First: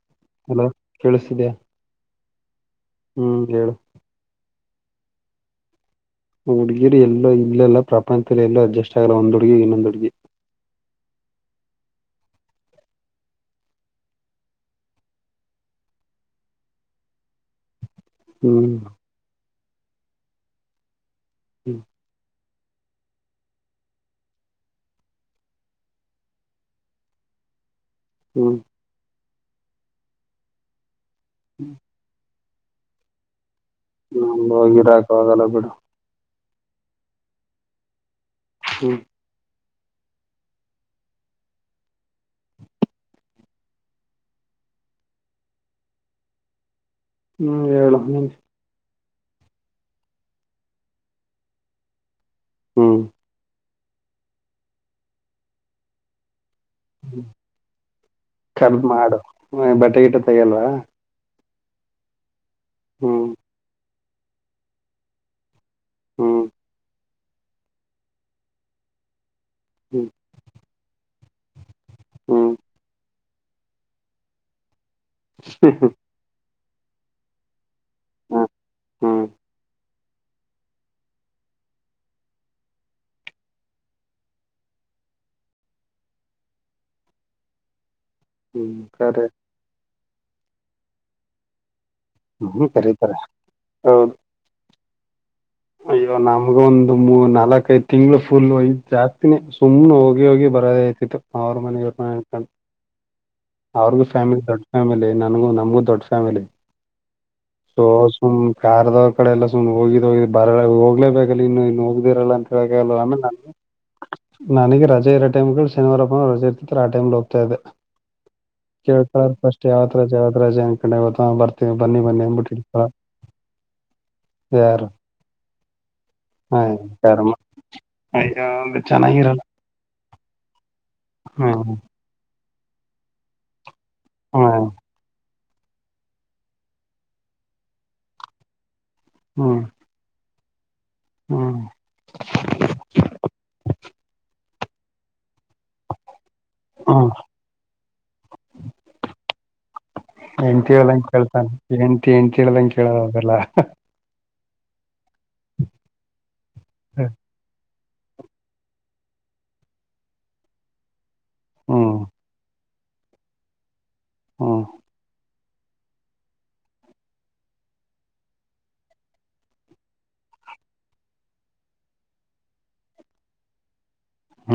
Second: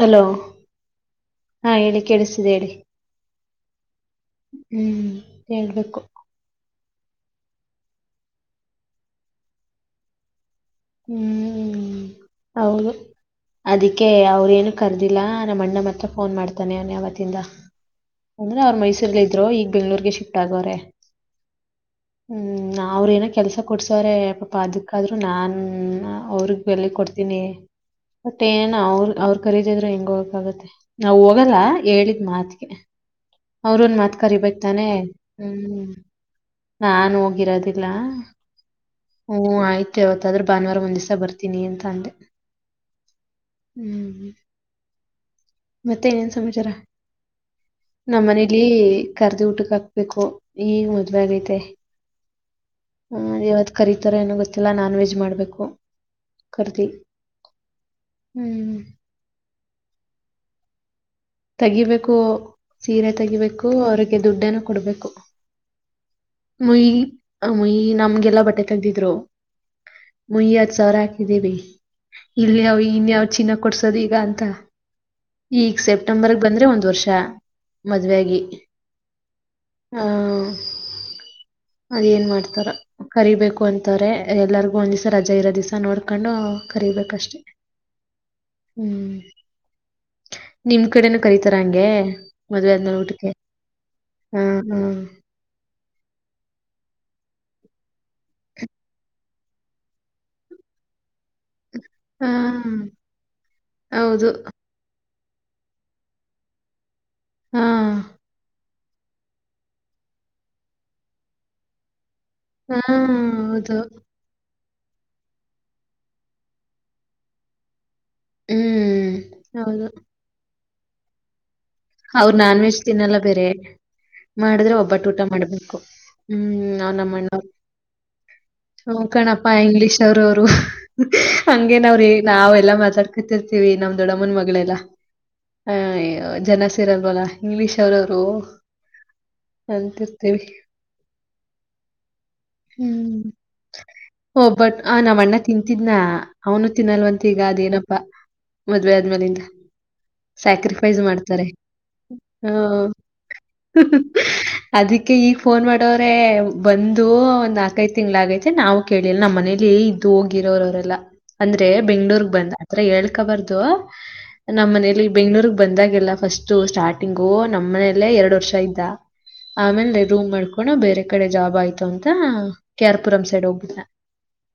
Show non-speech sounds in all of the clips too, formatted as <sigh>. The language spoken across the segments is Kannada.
ಹಲೋ ಆ <inaudible> ಅಲೋ ಕೇಳಿಸಿದ್ಯಾ ಹಾ ಹೇಳಿ ಕೇಳಿಸ್ತಿದೆ ಹೇಳಿ ಹ್ಮ್ ಹೇಳು ಆ ಹ್ಞ ಹೇಬೇಕು ಹುಡುಗಿರಿ ಎಲ್ಲೋ ಇಲ್ಲಲ್ಲ ಪ್ರಪಂಚದಲ್ಲಿ ಎಲ್ಲೂ ಅಡ್ಜಸ್ಟ್ ಆಗಲ್ಲ ಒಂದು ಹುಡುಗಿ ಇನ್ನೊಂದು ಹುಡುಗಿ ಹ್ಮ್ ಹೌದು ಅದಕ್ಕೆ ಅವ್ರೇನು ಕರ್ದಿಲ್ಲ ನಮ್ಮ ಅಣ್ಣ ಮತ್ರ ಫೋನ್ ಮಾಡ್ತಾನೆ ಅವಾನ ಯಾವತ್ತಿಂದ ಒಂದ್ರ ಹ್ಮ್ ಅವ್ರ ಮೈಸೂರ್ಲ್ಲ ಇದ್ರು ಈಗ ಬೆಂಗ್ಳೂರ್ಗೆ ಶಿಫ್ಟ್ ಆಗೋ್ರೆ ಹ್ಮ್ ಹ್ಮ ಅವ್ರು ಏನೋ ಕೆಲಸ ಕೊಡ್ಸ್ರ ಪಾಪಾ ಅದಕ್ಕಾದ್ರೂ ನಾನ ಹ್ಮ್ ಅವ್ರಗ್ ಬೆಲೆ ಕೊಡ್ತೀನಿ ಬತ್ತ ಹ್ಮ್ ಏನ ಅವ್ರ ಅವ್ರ ರೀದಿದ್ರೆ ಹೆಂಗ ಹೋಗಕ ಆಾಗತ್ತೆ ನಾವ್ ಹೋಗಲ್ಲ ಹ್ಮ್ ಹೇಳಿದ್ ಮಾತ್ಗೆ ಅವ್ರ ಒಂದ ಮಾತ್ ನಮ್ಗ್ ಹೋಗಿ ಕರಿಬತಾನೆ ಇರಾಕ್ ಆಗಲ್ಲ ಬಿಡು ಹ್ಮ್ ನಾನ್ು ಹೋಗಿರೋದಿಲ್ಲ ಹ್ಮ್ ಹ್ಮ ಆಯ್ತು ಯವತ್ತಾದ್ರೂ ಭಾನುವಾರ ಒಂದ್ಿವ್ಸ ಬರ್ತೀನಿ ಅಂತ ಅಂದೆ ಹ್ಮ್ ಮತ್ತೆ ಏನೇನ್ ಸಮಾಚಾರ ಹ್ಮ್ ಹೇಳಏಳು ನಮ್ಮ್ ಮನೇಲಿ ಕರ್ದಿ ಊಟಕ್ ಹಾಕ್ಬೇಕು ಈ ಮೊದ್ಲ ಆಗೈತೆ ಹ್ಮ್ ಹ್ಮ ಯಾವತ್ತು ಕರಿೀತರ ಏನೋ ಗೊತ್ತಿಲ್ಲ ನಾನ್ ವೆಜ್ ಮಾಡ್ಬೇಕು ಕರ್ದಿ ಹ್ಮ ಹ್ಮ್ ರ್ದ್ ಮಾಡು ಬಟ್ಟೆಗಿಟ ತಗಲ್ವಾ ತೆಗಿಬೇಕು ಸೀರೆ ತೆಗಿಬೇಕು ಅವ್ರರಿಗೆ ದುಡ್ಡನ್ನು ಕೊಡ್ಬೇಕು ಹ್ಮ್ ಮಯಿ ಮಯಿ ನಮ್ಗೆಲ್ಲಾ ಬಟ್ಟೆ ತೆಗ್ದಿದ್ರು ಹ್ಮ್ ಮುಯವತ್ ಸಾವಿರ ಹಾಕಿದ್ದೀವಿ ಹ್ಮ್ ಇಲ್ಲಿ ಇನ್ ಚಿನ್ನ ಕೊಡ್ಸೋದ್ ಈಗ ಅಂತ ಹ್ಮ ಈಗ ಹ್ಮ ಸೆಪ್ಟೆಂಬರ್ಗ್ ಬಂದ್ರೆ ಒಂದ್ ವರ್ಷ ಮದುವಾಗಿ ಹ್ಮ್ ಹ್ಮ್ ಹ ಅದ್ ಏನ್ ಮಾಡ್ತಾರ ಕರಿೀಬೇಕು ಅಂತಾರೆ ಎಲ್ಲರಿಗು ಒಂದ್ ದಿವ್ಸ ರಜಾ ಇರೋ ದಿವ್ಸ ನೋಡ್ಕೊಂಡು ಕರಿೀಬೇಕಷ್ಟೆ <inaudible> ಹ್ಮ್ ಸರಿ <inaudible> ನಿಮ್ ಕಡೆನ ಕರತಾರ ಹಂಗೆ ಹ್ಮ್ ಮದ್ುವೆ ಆದ್ನೇ ಕರೀತಾರೆ ಊಟಕ್ಕೆ ಹೌದು ಹ ಹ <inaudible> ಅಯ್ಯೋ ನಮ್ಗ ಒಂದು್ ಮೂ ನಾಲ್ಕೈದ್ ತಿಂಗ್ಗಳು ಫುಲ್ ಯ್ ಜಾಸ್ತಿನಿ ಸುಮ್ನೆ ಹೋಗಿ ಹೋಗಿ <inaudible> ರದೇ ಆಐತಿತ್ತು ಅವ್ರ ಹಾ ಮನವಕೊಂಡ ಅವ್ರಗು ಹೌದು ಫ್ಯಾಮಿಲಿ ದೊಡ್ಡ ಫ್ಯಾಮಿಲಿ <inaudible> ನನ್ಗೂ ನಮಗೂ ದೊಡ್ಡ ಫ್ಯಾಮಿಲಿ ಹಾ ಸೊು <inaudible> ಕಾರ್ದವ್ರ ಕಡೆ ಎಲ್ಲ ಸು ಹೋಗಿದೋಗ ಬ ಹೋಗ್ಲೇಬೇಕಲ್ಲ ಇನ್ನು ಇನ್ನು ಹೋಗ <inaudible> ಿರಲ್ಲ ಅಂತ ಹಾ ಹೇಳಲ್ಲ ಆೇ ನಗೆ ಹೌದು <inaudible> ನನಗೆ ರಜ ಇೋ ಟೈಮ್ಗಳು ಶನಿವಾರಪ್ಪ ರಜ ಇರ್ತಾರೆ ಆಟೈಮ್ ಹೋಗ್ತಾ ಇದೆ ಹ್ಮ್ ಕೇಳ್ಕಳ ಫಸ್ಟ್ ಹೌದು ಯಾವತ್ ರಜೆ ಯಾವತ್ ರಜೆ ಅ ಕಡೆ ಹ ಬರ್ತಾರೆ ಹ್ ನಾನ್ ವೆಜ್ ತಿನ್ನಲ್ಲ ಬೇರೆ ಮಾಡಿದ್ರೆ ಯಾರು ಒಬ್ಬಟ್ಟ ಊಟ ಮಾಡ್ಬೇಕು <inaudible> ಹಾ ಹ್ಮ್ ನ ಯಾರಮ್ಮ ನಮ್ಮಣ್ಣರು ಅಯ್ಯೋ ಅದು <inaudible> ಚೆನ್ನಾಗಿರಲ್ಲ ಹೋಕಣಪ್ಪಾ ಇಂಗ್ಲಿೀಷ್ ಅವ್ರ ಅವರು ಹ್ಮ್ ಹಂಗೇನ ಅವ್ರ ನಾವ <inaudible> ಾ ನ ದೊಡ್ಡ ಹ್ಮ್ ಮಲ್ಲ <inaudible> ರಲ್ವಲ್ಲ ಇಂಗ್ಲಿೀಷ್ ಅವ್ರವರು ಹ್ಮ್ ಅಂತಿರ್ತೇವಿ <inaudible> ಹ್ಮ್ ಹ್ಮ್ ಹಓ ಬಟ್ ಆ ನಾವ್ ಅಣ್ಣ ತಿಂತಿದ್ನ <inaudible> ಅವನು ಹ್ಮ್ ತಿನ್ನಲ್ವಂತ ಈಗ ಅದ್ೇಏನಪ್ಪಾ ಮದ್ವೆೆ ಆದ್ಮೇಾಲಿಂದ ಸ್ಯಾಕ್ರಿಫೈಸ್ ಮಾಡ್ತಾರೆ ಎಂತ ಎಂತೇಳ್ದಂ ಹ್ಮ್ ಕೇಳದದಲ್ಲ <inaudible> ಅದಕ್ಕೆ ಈಗ ಫೋನ್ ಮಾಡವ್ರೆ ಬಂದು ಒಂದ್ ಹತ್ತು <inaudible> ೈ ತಿಂಗ್ಗಳಾಗೈತೆ ನಾವು ಕೇಳಿಲ್ಲ ನಮ್ಮ್ ಮನೇಲಿ ಇದ್ ಹೋಗಿರೋರವರೆಲ್ಲ ಅಂದ್ರೆ ಹ್ಮ್ ಬೆಂಗ್ೂರ್ಗ್ ಬಂದ <inaudible> ಹತ್ರ ಹೇಳ್ಕಬಾರ್ದು ಹ್ಮ್ ನಮ್ಮ್ ಮನಲಿ ಬೆಂಗ್ಳೂರ್ಗ್ ಬಂದಾಗಲ್ಲ ಫಸ್ಟ್ <inaudible> ಸ್ಟಾರ್ಟಿಂಗು ನಮ್ಮನೆಯಲ್ಲೇ ಎರಡು ವರ್ಷ ಇದ್ದ <inaudible> ಆಮೇಲ್ ರೂಮ್ ಮಾಡ್ಕೊಂಡ ಬೇರೆ ಕಡೆ ಜಾಬ್ ಆಯ್ತು ಅಂತ ಕಾರ್ಪುರಂ ಸೈಡ್ ಹೋಗ್ಬಿಟ್ಟ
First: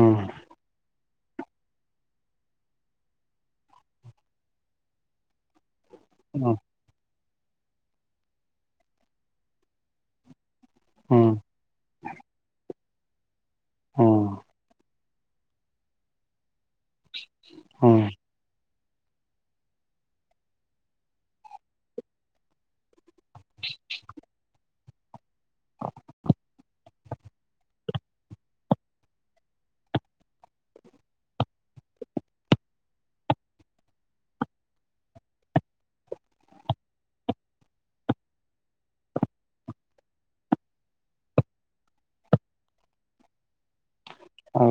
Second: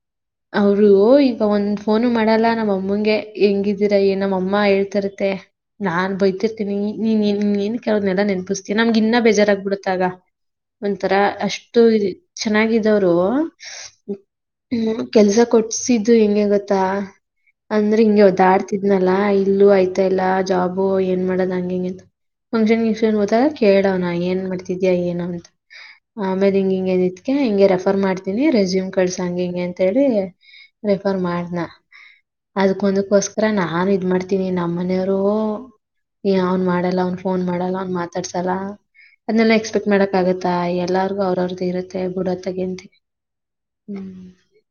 ಹ್ಮ್ ಅವರು <inaudible> ಈಗ ಒಂದ್ ಫೋನು ಮಾಡಲ್ಲ ನಮ್ಮಮ್ಮಗೆ ಹೆಂಗಿದ್ದೀರ ನಮ್ಮ ಅಮ್ಮ ಹೇಳ್ತರತ್ತೆ <inaudible> ನಾನ್ ಬಯತಿರ್ ಹ್ಮ್ ನೀನ್ ನೀ ಏನ್ ಕೆಲವ್ೆಲ್ಲ ನೆನಪಿಸತೀಾ ನಮ್ಗೆ ಇನ್ನ ಬೇಜಾರಾಗಗ್ಬ ಬಿಡುತ್ತ ಆಾಗ ಒಂಥರ ಹ್ಮ್ ಅಷ್ಟು ಚೆನ್ನಾಗಿದವರು ಹ್ಮ್ ಹೂ ಕೆಲ್ಸ ಕೊಟ್ಸಿದ್ದು ಹೆಂಗೆ ಗೊತ್ತಾ ಹ್ಮ್ ಅಂದ್ರೆ ಹಿಂಗೆ ಹೋದಾಡ್ತಾ ತಿದ್ನಲ್ಲಾ ಇಲ್ಲೂ ಆಯ್ತಾ ಇಲ್ಲಾ ಜಾಬು ಏನ್ ಮಾಡದ್ ಹಂಗಂಗಗೆ ಫಂಕ್ಷನ್ಕ್ಷನ್ ಕೇಳವನ ಏನ್ ಮಾಡ್ತಿದ್ಯಾ ಏನ ಅಂತ ಆಮೇಲೆ ಹಿಂಗ ಹಿಂಗ ಹಿಂಗೆ ರೆಫರ್ ಮಾಡ್ತೀನಿ ರೆಸ್ಯೂಮ್ ಕಳ್ಸಂಗ ಹಿಂಗೆ ಅಂತ ಹೇಳಿ ರೆಫರ್ ಮಾಡನ ಅದ್ಕ್ಕೊಂದಕ್ಕೋಸ್ಕರ ನಾನ್ ಇದ್ ಮಾಡ್ತೀನಿ ನಮ್ಮ ಮನೆಯವರು ಅವ್ನ್ ಮಾಡಲ್ಲ ಅವ್ನ್ ಫೋನ್ ಮಾಡಲ್ಲ ಅವನ್ ಮಾತಾಡ್ಸಲ್ಲ ಅದನ್ನೆಲ್ಲಾ ಎಕ್ಸ್ಪೆಕ್ಟ್ ಮಾಡಕ್ ಆಗತ್ತಾ ಎಲ್ಲಾರ್ಗು ಅವ್ರ ಅವ್ರ್ದು ಇರುತ್ತೆ ಬುಡತ್ತಗೇಂತ ಹೌ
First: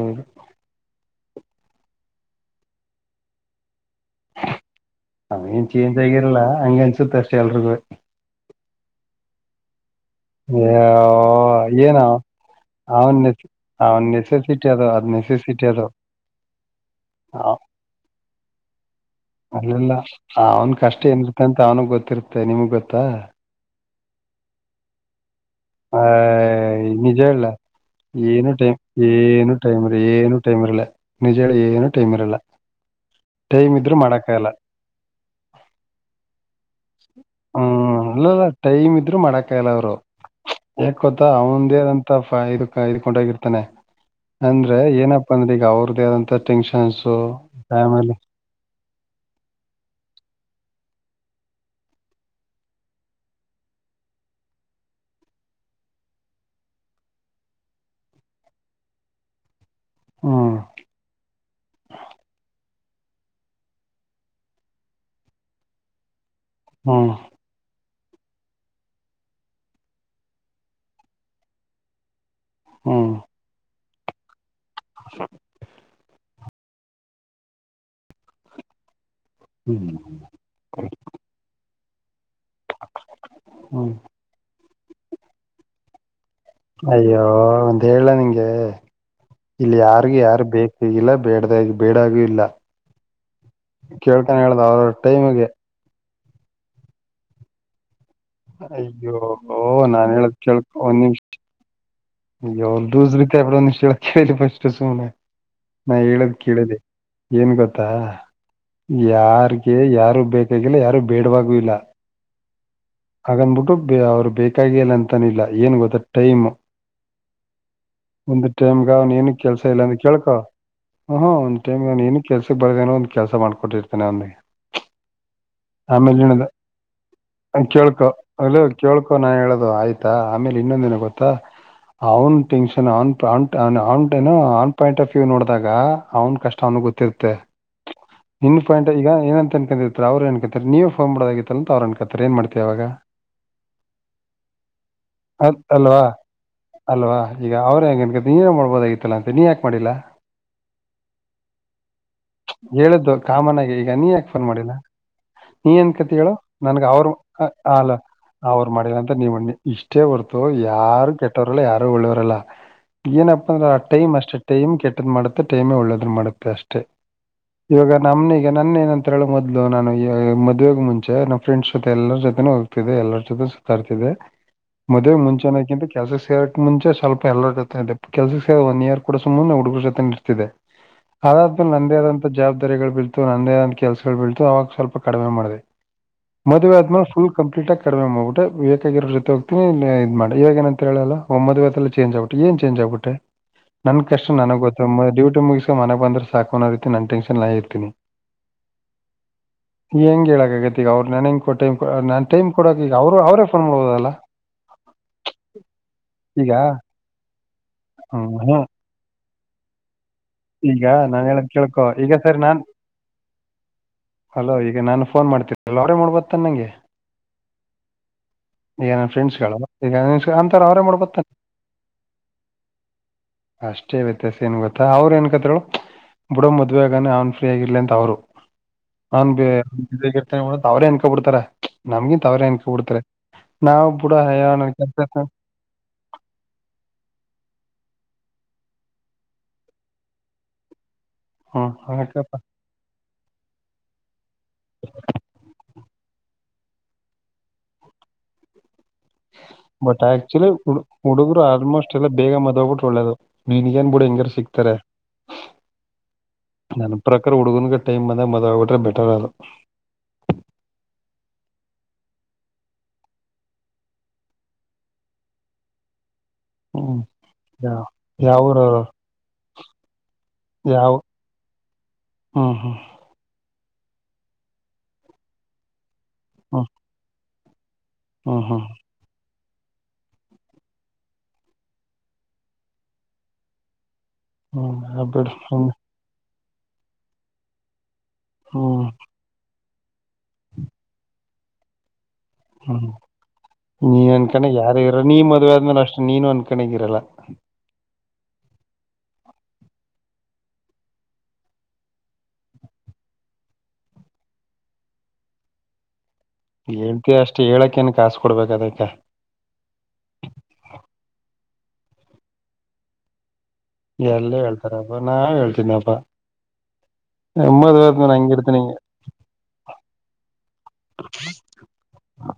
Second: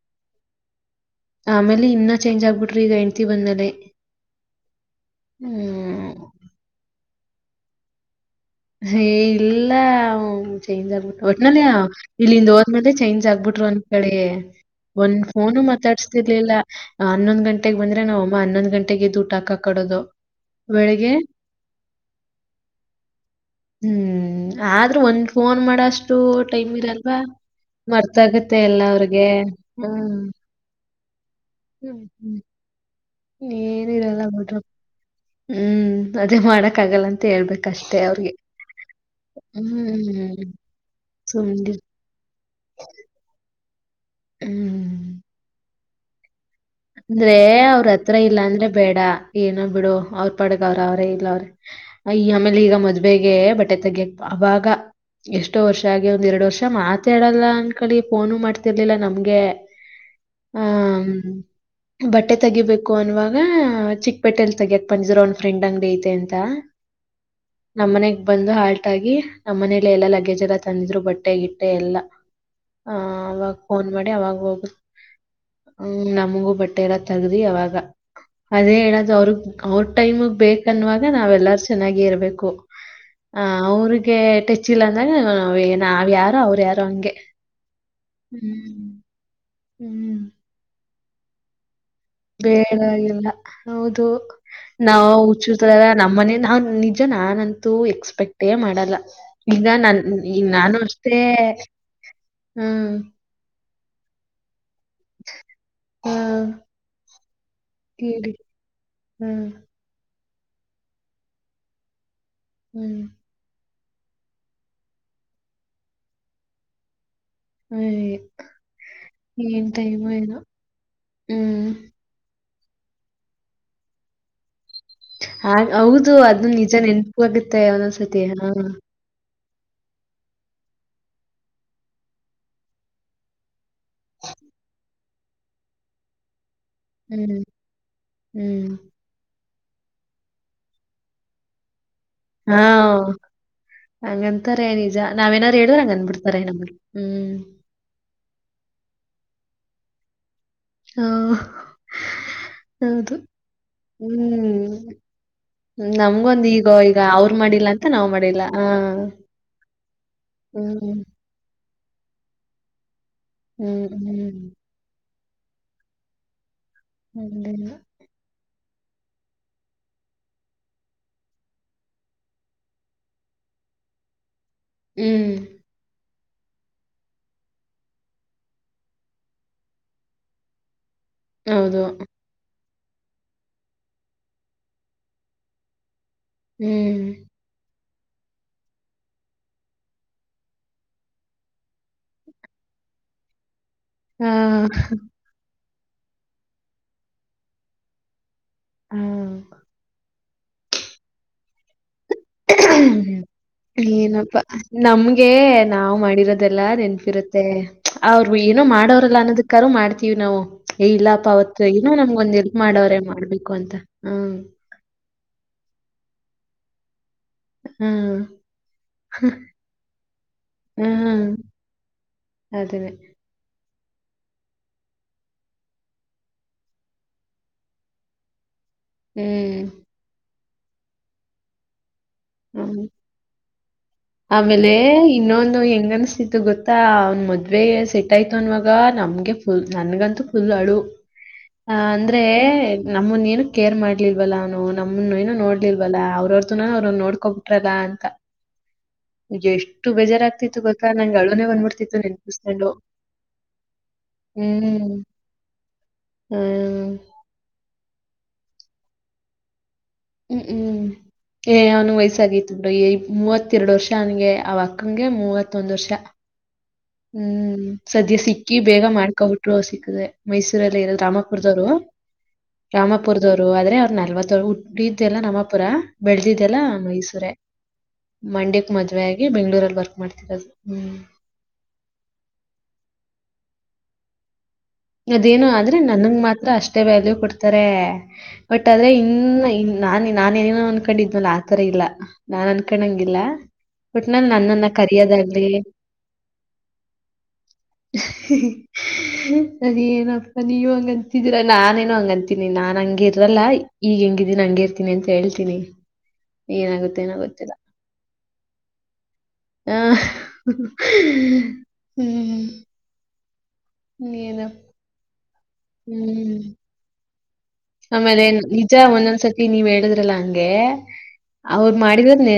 ಆಮೇಲೆ ಇನ್ನ ಚೇಂಜ್ ಆಗ್ಬಿಟ್ರಿ ಈಗ ಹೆಂಡ್ತಿ ಬಂದ್ಮೇಲೆ ಅವೇನ್ ಚೇಂಜ್ ಆಗಿರಲ್ಲ ಹಂಗ ಅನ್ಸುತ್ತ ಅಷ್ಟೆ ಎಲ್ರಿಗೂ ಹೇ ಇಲ್ಲ ಚೇಂಜ್ ಆಗ್ಬ ಒಟ್ಟನಲ್ಲಿ ಯಾ- ಏನೋ ಇಲ್ಲಿಂದ ಹೋದ್್ಮೇ ಅವನ್ ಚೇಂಜ್ ಆಗ್ಬಿಟ್್ರರು ಒಂದ್ ಅವನ್ ಕಡೆ ನೆಸೆಸಿಟಿ ಅದು ಅದ್ ಒಂದ ಫೋನು ನೆಸೆಸಿಟಿ ಅದು ಮಾತಾಡ್ಸ್ತಿರ್ಲಿಲ್ಲ ಹನ್ನೊ್ ಗಂಟೆಗೆ ಬಂದ್ರ ನಾ ಅಮ್ಮ ಹನ್ನೊಂದ್ ಗಂಟೆ ಅಲ್ಲಲ್ಲ ಅವನ್ ಕಷ್ಟ ಬೆಳಿಗ್ಗೆ ಏನಿರ್ತ್ತ ಅಂತ ಅವ್ನಗ್ ಗೊತ್ತಿರುತ್ತೆ ನಿಮಗ್ ಗೊತ್ತಾ ಹೂ ಆದ್ರೂ ಒಂದ್ ಫೋನ್ ಆ ಮಾಡಷ್ಟು ಟೈಮ್ ಇರಲ್ವಾ ನಿಜ ಹೇಳ ಏನು ಮರ್ತಾಗತ್ತೆ ಟೈಮ್ ಎಲ್ಲ ಅವ್ರಿಗೆ. ಏನು ಟೈಮ್ ಹ್ಮ್. ಏನು ಟೈಮ್ ಇರ್ಲ್ಲ ನಿಜ ಹೇಳ ಏನು ಹ್ಮ್, ಟೈಮ್ ಇರಲ್ಲ ಹ್ಮ್. ಟೈಮ್ ಇದ್ರು ಮಾಡಕಾಗಲ್ಲ ಹೂ ಅದೇ ಮಾಡಕ್ ಆಗಲ್ಲಂತೆ ಮತ್ತ ಹೇಳ್ಬೇಕಷ್ಟೆ ಹ್ಮ್ ಅವ್ರಿಗೆ ಅಲ್ಲಲ್ಲ ಹೂ ಹೂ ಯಕ್ೋತಾ ಅವಂದೇಏನಂತ ಇದ ಇದ್ಕೊಂಡೋಗಿರ್ತಾನೆ ಅಂದ್ರೆ ಹ್ಮ್. ಏನಪ್ಪ ಅಂದ್ರೆ ಈಗ ಅವ್ರದ ಆದಂತ ಟೆನ್ಷನ್ಸ್ ಅಂದ್ರೆ ಫ್ಯಾಮಿಲಿ ಅವ್ರತ್ರ ಇಲ್ಲ ಅಂದ್ರೆ ಬೇಡ ಏನ ಬಿಡು ಅವ್ರ ಪಡುವ ಅವ್ರ ಅವ್ರೇ ಇಲ್ಲ ಅವ್ರೆ ಅಯ ಆಮೇಲೆ ಈಗ ಮದುವೆಗೆ ಬಟ್ಟೆ ತೆಗೆ ಅವಾಗ ಎಷ್ಟೋ ವರ್ಷ ಆಗಿ ಒಂದ್ ಎರಡು ವರ್ಷ ಮಾತಾ ಹೇಳಲ್ಲ ಅನ್ಕಳಿ ಫೋನು ಮಾಡ್ತಿರ್ಲಿಲ್ಲ ನಮ್ಗೆ ಹ್ಮ್ ಹ ಬಟ್ಟೆ ತೆಗಿಬೇಕು ಅನ್ವಾಗ ಚಿಕ್ಕಪೇಟಲಿ ತೆಗಿಯಕ್ ಬಂದಿದ್ರು ಒನ್ ಫ್ರೆಂಡ್ ಅಂಗ್ಡಿ ಐತೆ ಅಂತ ಹ ನಮ್ಮ್ ಮನೆಗ್ ಬಂದು ಹಾಲ್ಟ್ ಆಗಿ ನಮ್ಮ ಮನೇಲಿ ಎಲ್ಲಾ ಲಗೇಜ್ ಎಲ್ಲ ತಂದಿದ್ರು ಬಟ್ಟೆ ಗಿಟ್ಟೆ ಎಲ್ಲ ಹ ಹ್ಮ್ ಅವಾಗ ಫೋನ್ ಮಾಡಿ ಅವಾಗ ಹೋಗ ಹ ನಮಗು ಬಟ್ಟೆ ಎಲ್ಲ ತೆಗ್ದಿ ಅವಾಗ ಅದೇ ಹೇಳದು ಅವ್ರಗ ಅವ್ರ ಹ್ಮ್ ಟೈಮ ಬೇಕನ್ನುವಾಗ ನಾವ್ೆಲ್ಲಾರು ಚೆನ್ನಾಗಿ ಇರ್ಬೇಕು ಹ್ಮ್ ಅವ್ರಿಗೆ ಟೆಚ್ ಇಿಲ್ಲ ಅಂದಾಗ ನಾವ್ ಯಾರ್ ಅಯ್ಯೋ ಒಂದ ಹೇಳ ನಿಂಗೆ ಹ್ಮ್ ಇಲ್ಲಿ ಯಾರ್ ಹ್ಮ್ ಯಾರು ಬೇಕಗಿಲ್ಲ ಬೇಡ್ದಾಗ ಬೇಡಾಗೂ ಇಲ್ಲ ಬಡಾಗಿಲ್ಲ ಹೌದು ಕೇಳ್ತಾನೆ ಹೇಳ್ದ ಅವ್ರವ್ರ ನಾವು ಟೈಮಿಗೆ ಹುಚ್ಚಿತರಲ್ಲ ನಮ್ಮನೆ ನಾನ್ ನಿಜ ನಾನಂತು ಎಕ್ಸ್ ಎಕ್ಸ್ಪೆಕ್ಟೇ ಮಾಡಲ್ಲ ಅಯ್ಯೋ ಈಗ ನನ್ ನಾನ್ ನಾನು ಅಷ್ಟೇ ಯ ಹ್ಮ್ ದೂ ರೀತಿ ಅಂದ ಕೇಳಿ ಫಸ್ಟ್ು ಸುಮ್ನೆ ನಾ ಹೇಳದ್ ಹ್ಮ್ ಕೇಳದೆ ಏನ್ ಗೊತ್ತಾ ಹೇಳಿ ಹ್ಮ್ ಯಾರ್ಗೆ ಯಾರು ಬೇಕ ರೆಗ್ಯುಲರ್ ಯಾರು ಬೇಡವಾಗು ಇಲ್ಲ ಹ್ಮ್ ಹಾಗನ್್ಬಿಟ್ಟು ಬ ಅವ್ರು ಬೇಕಾಗಿಲ್ಲ ಅಂತನಿಲ್ಲ ಏನು ಗೊತ್ತ ಟೈಮ್ ಅಯ್ ಒಂದ್ ಟೈಮ್ಗ ಅವನ್ ಏನು ಕೆಲ್ಸ ಏನ್ ಇಲ್ಲ ಅಂದ ಟೈಮೋ ಕೇಳ್ಕೊ ಏನೋ. ಹೂ ಹ್ಮ್ ಒಂದ್ಟೈಮ್ ನಾನು ಏನು ಕೆಸಕ್ಕೆ ಬರದೇಏನೋ ಒಂದ ಕೆಲಸ ಮಾಡಕೊಟ್ಟಿರ್ತೇನೆ ಅವನ್ಿಗೆ ಹಾಗ್ ಹೌದು ಅದು ಆಮೇಲೆ ನಿಜ ನೆನ್ಪು ಆಗುತ್ತೆ ಕೇಳ್ಕೊ ಒಂದೊಂದ್ಸತಿ ಹಾ. ಅಲ್ಲ ಕೇಳ್ಕೊ ನಾ ಹೇಳದು ಆಯ್ತಾ ಆಮೇಲೆ ಇನ್ನೊಂದಿನ ಗೊತ್ತಾ ಅವ್ನ್ ಟೆನ್ನ್ ಅವ್ನ ಅವ ಅವ ಏನೋ ಅವನ್ ಪಾಯಿಂಟ್ ಆಫ್ ವ್ ನೋಡಿದಾಗ ಅವ್ನ್ ಕಷ್ಟ ನ ಗೊತ್ತಿರುತ್ತೆ ಹ್ಮ್ ಇನ್ ಹ್ಮ್ ಪಾಯಿಂಟ್ ಈಗ ಏನಂತ ಅವ್ರ ಏ ಕ ನೀವು ಮಾಡದಾಗಿತ್ತು ಅಂತ ಅವ್ರ ಕೆ ಹಾ ಹಂಗಂತಾರೆ ನಿಜ ನಾವೇನಾದಾರು ಅಲ್- ಹೇಳುದ್ರ ಅಲ್ವಾ ಹಂಗನ್ ಬಿಡ್ತಾರೆ ನಮ ಅಲ್ವಾ ಈಗ ಅವ್ರೇ ಹೆಂಗೆ ಅನ್ಕ ನೀನೇ ಮಾಡ್ಬೋದಾಗಿತ್ತಲ್ಲ ಅಂತ ನೀ ಯಾಕೆ ಮಾಡಿಲ್ಲ ಹ ಹೇಳ್ದು ಕಾಮನ್ ಆಗಿ ಈಗ ನೀ ಯಾಕೆ ಫೋನ್ ಮಾಡಿಲ್ಲ ಹ್ಮ್ ನೀ ಏನ್ ಕತಿ ಹೇಳು ನಮ್ಗೊಂದ್ ಈಗ ನನ್ಗ ಈಗ ಅವ್ರ ಅವ್ರು ಮಾಡಿಲ್ಲ ಅಂತ ಅಲ ನಾವ್ ಮಾಡಿಲ್ಲ ಆ ಅವರು ಮಾಡಿಲ್ಲ ಅಂತ ನೀವ್ಣ ಇಷ್ಟೇ ಬರ್ತ ಹ್ಮ್ ಯಾರು ಕೆಟ್ಟರು ಯಾರು ಒಳ್ಳವರಲ್ಲ ಏನಪ್ಪ ಅಂದ್ರೆ ಆ ಹ್ಮ್ ಟೈಮ್ ಅಷ್ಟೆ ಹ್ಮ್ ಟೈಮ್ ಕೆದ್ ಮಾಡ ಟೈಮೇ ಒಳ್ಳೇದ್ರು ಮಾಡಪ್ಪೆ ಅಷ್ಟೆ ಹಂಗೇನು ಇವಾಗ ನಮನಗ ಈಗ ನನ್ನ ಏನ ಅಂತ ಹೇಳ ಮೊಲು ನಾನು ಮದುವೆ ಮುಚೆ ನಮ್ಮ ಫ್ರೆಂಡ್ಸ್ ಜೊ ಎಲ್ಲರ ಜೊತೆ ಹೋಗತಿದೆ ಎಲ್ಲರ ಜೊತೆ ತರ್ತಿದೆ ಮೊದ್ ಹ್ಮ್ ಮುಂಚೆತ ಕೆಲಸ ಸೇ ಮುಂಚೆ ಸ್ವಲ್ಪ ಎಲ್ಲರ ಜೊತೆ ಕೆಲ್ಸಕ್ಕೆ ಸ ಒನ್ ಇಯರ್ ಕೂಡ ಸುಮ್ಮನೆ ಹುಡುಗರ್ ಜೊತೆ ನಿಡ್ತಿದೆ ಅದಾದ್ಮೂ ಹೌದು ನಂದೇ ಆದಂತಥ ಜವಾಬ್ದಾರಿಗಳು ಬೀಳ್ತು ನಂದೇ ಆದಂತಥ ಕೆಲ್ಸಗಳು ಬೀಳ್ತು ಅವಾಗ ಸ್ವಲ್ಪ ಕಡಿಮೆ ಮಾಡಿದೆ ಮದುವೆ ಆದ್ ಹ್ಮ್ ಫುಲ್ ಕಂಪ್ಲೀಟ್ ಆಗ ಕಡಿಮೆ ಹೋಗಿಬಿಟ್ಟು ಬೇಕಾಗಿರೋ ಜೊತೆ ಹೋಗ್ತೀನ ಇ ಮಾಡಿಗ ಏನ ಅಂತ ಹೇಳಲ್ಲ ಒೊದ್ ಚೇಂಜ್ ಆಗ್ಬಿಟ್ಟ ಏ ಚೇಂಜ್ ಆಗ್ಬಿಟ್ಟೆ ನನ್ ಆ ಕಷ್ಟ ನನಗ್ ಗೊತ್ತ ಡೂಟಿ ಮುಗ ಮನೆ ಬಂದ್ರೆ ಸಾಕು ಅರೀತಿ ನನ್ ಟೆನ್ ಇರ್ತೀನಿ ಹ್ಮ ಹೆಂಗಗೆ ಹೇಳಕ್ಕಾಗತ್ತೆಗ ಅವ್ರು ನನಗೆ ಕೊಟ್ಟೆ ಮಾಡ್ಬೋದಲ್ಲ ಏನಪ್ಪಾ ನಮ್ಗೆ ನಾವು ಮಾಡಿರೋದ ಈಗ ದೆಲ್ಲ ನೆನ್ಪಿರುತ್ತೆ ಹ್ಮ್ ಅವ್ರು ಏನೋ ಹ್ಮ್ ಮಾಡೋರಲ್ಲ ಅನ್ನದಕ್ಕ ಮಾಡ್ತ ನಾವು ಈಗ ಏ ನಾನು ಇಲ್ಲಪ್ಪ ಹೇಳೋದ್ ಅವತ್ ಕೇಳ್ಕೊ ನ ಈಗ ನಮ್ಗೊಂದ ಸರಿ ಎಲ್ ನಾನ್ ಮಾಡವ್ರೇ ಮಾಡ್ಬೇಕು ಅಂತ ಹ್ಮ್ ಹಲೋ ಈಗ ನಾನು ಫೋನ್ ಮಾಡ್ತನಿ ಅವ್ರ ಮಾಡೋಬತ್ತನ್ ನಂಗೆ ಹ್ಮ್ ಈಗ ನನ್ನ ಫ್ರೆಂಡ್ಸ್ಗಳು ಈಗ ಅಂತರ ಅವರೇ ಮಾಡ್ಬತಾನ ಅದನ್ನೇ ಅಷ್ಟೇ ವ್ಯತ್ಯಾಸ ಏನ್ ಗೊತ್ತಾ ಅವ್ ಏನ್ಕತ್ರು ಬುಡೋ ಮದ್ವೆೆಗನೇ ಅವನ್ ಫ್ರೀ ಆಗಿರ್ಲಿ ಅಂತ ಅವರು ಹನ್ ಹ್ಮ್ ಇರ್ತ ಅವ್ರೇ ಅನ್ಕೊ ಬಿಡ್ತಾರ ನಮ್ಗಿಂತ ಅವ್ರೇ ಎನ್ಕೊ ಹ್ಮ್ ಬಿಡ್ತಾರ ಆಮೇಲೆ ಇನ್ನೊಂದು ಹೆಂಗ್ ಅನ್ಸ್ತಿತ್ತು ಗೊತ್ತಾ ಅವನ್ ಮದ್ವೆ ಆಯ್ತು ಅನ್ವಾಗ ನಮ್ಗೆ ಫುಲ್ ನನ್ಗಂತೂ ಫುಲ್ ಅಡು ಹೌ ಹ ಅಂದ್ರೆ ನಮ್ಮನ್ನ ಏನು ಕೇರ್ ಮಾಡ್ಲಿಲ್ವಲ್ಲ ಅವನು ನಮ್ಮನ್ನ ಏನು ನೋಡ್ಲಿಲ್ವಲ್ಲ ಅವ್ರವ್ರ ನಾ ಅವ್ರು ನೋಡ್ಕೋಬಿಟ್ರದ ಅಂತ ಎಷ್ಟು ಬಟ್ ಆಕ್ಚುಲಿ ಬೇಜಾರಾಗ್ತಿತ್ತು ಗೊತ್ತಾ? ನಂಗ್ ಹುಡುಗರು ಅಳುನೇ ಆಲ್ಮೋಸ್ಟ್ ಬಂದ್ಬಿಡ್ತಿತ್ತು ಎಲ್ಲ ಬೇಗ ನೆನ್ಪಿಸ್ಕೊಂಡು. ಮದ್ಗ್ಬಿಟ್ರ ಒಳ್ಳೇದು ನೀನ್ಗ ಹಂಗಾರ ಸಿಗ್ತಾರೆ ಹ್ಮ್. ಆ, ನನ್ನ ಪ್ರಕಾರ ಹುಡುಗ ಟೈ ಬ ಅಂದೆ ಮೊದ್ ಬಿಟ್ರೆ ಬೆಟರ್ ಅದು ಹ್ಮ್ ಹ್ಮ್ ಏ ಅವ್ನ್ ವಯಸ್ಸಗತಿಈ ಮೂವತ್ತೆರಡು ವರ್ಷ ಅವನ್ಗೆ ಅವ ಅಕ್ಕನ್ಗೆ ಮೂವತ್ತೊಂದ್ ವರ್ಷ ಹ್ಮ್ ಯಾವ ಸದ್ಯ ಯಾವ ಸಿಕ್ಕಿ ಊರು ಅವ್ರು? ಬೇಗ ಮಾಡ್ಕೊಬಿಟ್ರು ಸಿಕ್ಕದೆ ಮೈಸೂರಲ್ಲ ಯಾವ ಇರಲ್ ರಾಮಾಪುರದವ್ರು ಹ್ಮ್ ಹ್ಮ್ ರಾಮಪುರದವರು ರು ಆದ್ರೆ ಅವ್ರ ನಲ್ವತ್ತ ಇದ್ದೆಲ್ಲ ನಮ್ಮಪುರ ಬೆಳ್ದಿದ್ದೆಲ್ಲ ಮೈಸೂರ ಹ್ಮ್ ಹ್ಮ್ ಹ್ಮ್ ಮಂಡಕ್ ಮದ್ವೆ ಆಗಿಬೆಂಗ್ಳೂರಲ್ಲಿ ವರ್ಕ್ ಮಾಡ್ತಿರದು ಹ್ಮ್ ಹ್ಮ್ ಆ ಬಿಡು ಅದೇನು ಹ್ಮ್ ಅಂದ್ರೆ ನನ್ಂಗ ಮಾತ್ ಅಷ್ಟೇ ವ್ಯಾಲ್ಯೂ ಕೊಡ್ತಾರೆ ಬಟ್ ಹ್ಮ್ ಆದ್ರೆ ಇನ್ನು ನ ನಾನನ್ ಏನೇನೋ ಅನ್ಕೊಂಡಿದ್ನಲ್ಲ ಆತರ ಇಲ್ಲ ನಾನ್ ಹ್ಮ್ ಅನ್ಕೊಂಡಂಗಿಲ್ಲ ನೀ ಅಂದ ಒಟ್ನಲ್ಲಿ ಕಣಗ್ ನನ್ನನ್ನ ಯಾರ ಇರ ನೀ ಕರಿಯೋದಾಗ್ಲಿ ಮದ್ೆ ಆದ್ಮೇಲೆ ಅಷ್ಟೇ ನೀನು ಒಂದ ಕಣಗ ಇರಲ್ಲ ಹ್ಮ ಅದ ಏನಪ್ಪಾ ನೀವ್ ಹಂಗಂತಿದೀರಾ ನಾನೇನು ಹಂಗಂತೀನಿ ನಾನ್ ಹಂಗಿ ಇರಲ್ಲ ಈಗ ಹೆಂಗಿದೀನಿ ಹಂಗ ಇರ್ತೀನಿ ಅಂತ ಹೇಳ್ತೀನಿ ಏನಾಗುತ್ತೆ ಏನೋ ಹೇಳ್ತಯ ಅಷ್ಟು ಹೇಳಕ್ಕ ಏನ್ ಕಾಸ ಕೊಡ್ಬೇಕ ಅದೈಕ್ಕ ಹ ಹ್ಮ್ ಎಲ್ಲ ಏನೋ ಹೇಳ್ತಾರಬ್ಬ ನಾ ಹೇಳ್ತ ಹ್ಮ್ ಮದ್ವೆ ಆದ್ಮೇಲೆ ಆಮೇಲೆ ಹಂಗಿರ್ತೀನಿ ನಿಜ ಹಿಂಗೆ. ಒಂದೊಂದ್ಸತಿ ನೀವ್ ಹೇಳುದ್ರಲ್ಲ ಹಂಗೆ ಅವರು ಮಾಡಿದರನ ನೆ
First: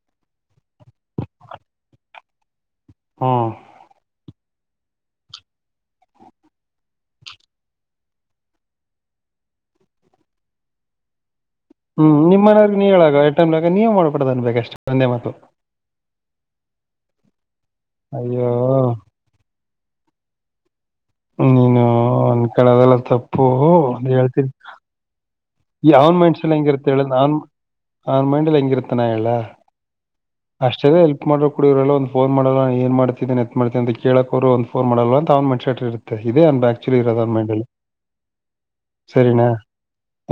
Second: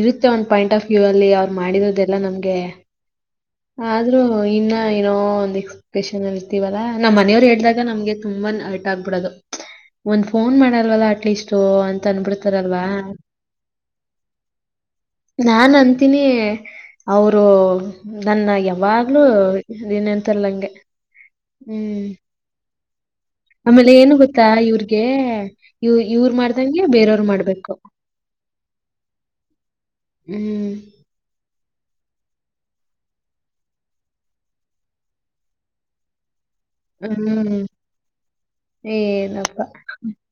ಇರುತ್ತೆ ಒಂದ ಪಾಯಿಂಟ್ ಆಫ್ ವ್ಯೂ ಅಲ್ಲಿ ಅವ್ರು ಮಾಡಿರೋದೆಲ್ಲ ನಮ್ಗೆ ಹ್ಮ್ ಆದ್ರೂ ಇನ್ನ ಏನೋ ಒಂದು ಎಕ್ಸ್ಪೆಪ್ರಷನ್ ಇರ್ತೀವಲ್ಲಾ ನಮ್ಮ್ ಮನೆಯ್ರು ಹೇಳ್ದಾಗ ನಮ್ಗೆ ತುಂಬಾನೇ ಹರ್ಟ್ ಆಬಿಡೋದು ಒಂದ್ ಫೋನ್ ಮಾಡಲ್ವಲ್ಲ ಅಟ್ಲೀಸ್ಟ್ ಅಂತ ಹ್ಮ್ ನಿಮ್ಮನೆಯವ್ರಿಗೆ ಅನ್ಬಿಡ್ತಾರಲ್ವಾ ನೀ ಹೇಳಾಗ ಟೈಮ್ಲಾಗ ನೀವ್ ಮಾಡ್ಬಿಡೋದು ಅನ್ಬೇಕಷ್ಟೇ ಒಂದೇ ಮಾತು ನಾನ ಅಂತೀನಿ ಅವರು ನನ್ನ ಅಯ್ಯೋ ಯಾವಾಗ್ಲೂ ದಿನಂತರ್ಲಂಗೆ ಹ್ಮ್ ಹ ಆಮೇಲೆ ನೀ ಏನು ಗೊತ್ತಾ ಹೇಳ್ತೀರಿ ಇವ್ರಿಗೆ ಈ ಇವ್ ಅವ್ನ್ ಇವ್ರ್ ಮೈಂಡ್ಸಲ್ಲಿ ಮಾಡ್ದಂಗೆ ಹೆಂಗಿರತ್ತೆ ಹೇಳ ಬೇರೆಯವ್ರ್ ಅವನ್ ಮಾಡ್ಬೇಕು. ಅವನ್ ಮೈಂಡಲ್ ಹೆಂಗಿರ್ತಾನ ಹೇಳಲ್ಲಾ ಹ್ಮ್ ಅಷ್ಟಲೇ ಹೆಲ್ಪ್ ಮಾಡ ಕುಡಿಯವ್ರಲ್ಲ ಒ ಫೋನ್ ಮಾಡೋಲ್ಲ ಏನ್ ಮಾಡ್ತಿದ ಎತ್ ಮಾಡ್ತವಿ ಅಂತ ಕೇಳೋಕ್ ಅವರು ಒಂದ ಫೋನ ಮಾಡಲ್ಲ ಅವ್ನ್ ಮೈಂಡ್ ಸೆಟ್ ಇರುತ್ತೆ ಅ ಆಕ್ಚುಲಿ ಇರೋದು ಅನ್ ಮೈಂಡಲ್ಲಿ ಹ್ಮ್ ಸರಿನಾ ಏನಪ್ಪಾ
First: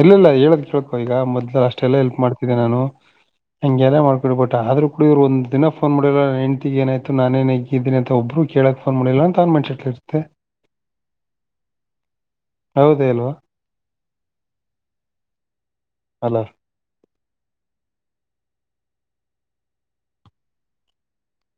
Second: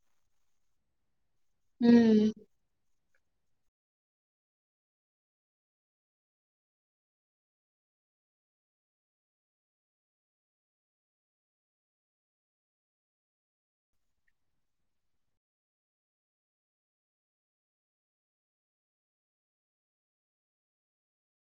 ಇಲ್ಲ ಇಲ್ಲ ಹೇಳದ ಬೇಕು ಈಗ ಮೊದ್ಲ ಅಷ್ಟೆಲ್ಲ ಎಲ್ಪ್ ಹ್ಮ್. ಮಾಡ್ತಿದ್ದೆ ನಾನು ಹಗೆಲ್ಲ ಮಾಡ್ಕೊಡ್ಬಟ್ಟಟ್ ಆದ್ರೂ ಕುಡಿದವರು ಒಂದ ದಿನ ಫೋನ್ ಮಾಡಿಲ್ಲ ಎಂಡ್ತಿ ಏಾಯತು ನಾನೇಏೇಗಿದ್ದೀನಿಂತ ಒಬ್ರು ಕೇಳಕ್ಫೋನ್ ಮಾಡಿಲ್ಲ ಅಂತಾನನ್ ಮಾಡಿರ್ತಿ ತ್ತೇ ಹೌದ ಅಲ್ವಾ ಅಲ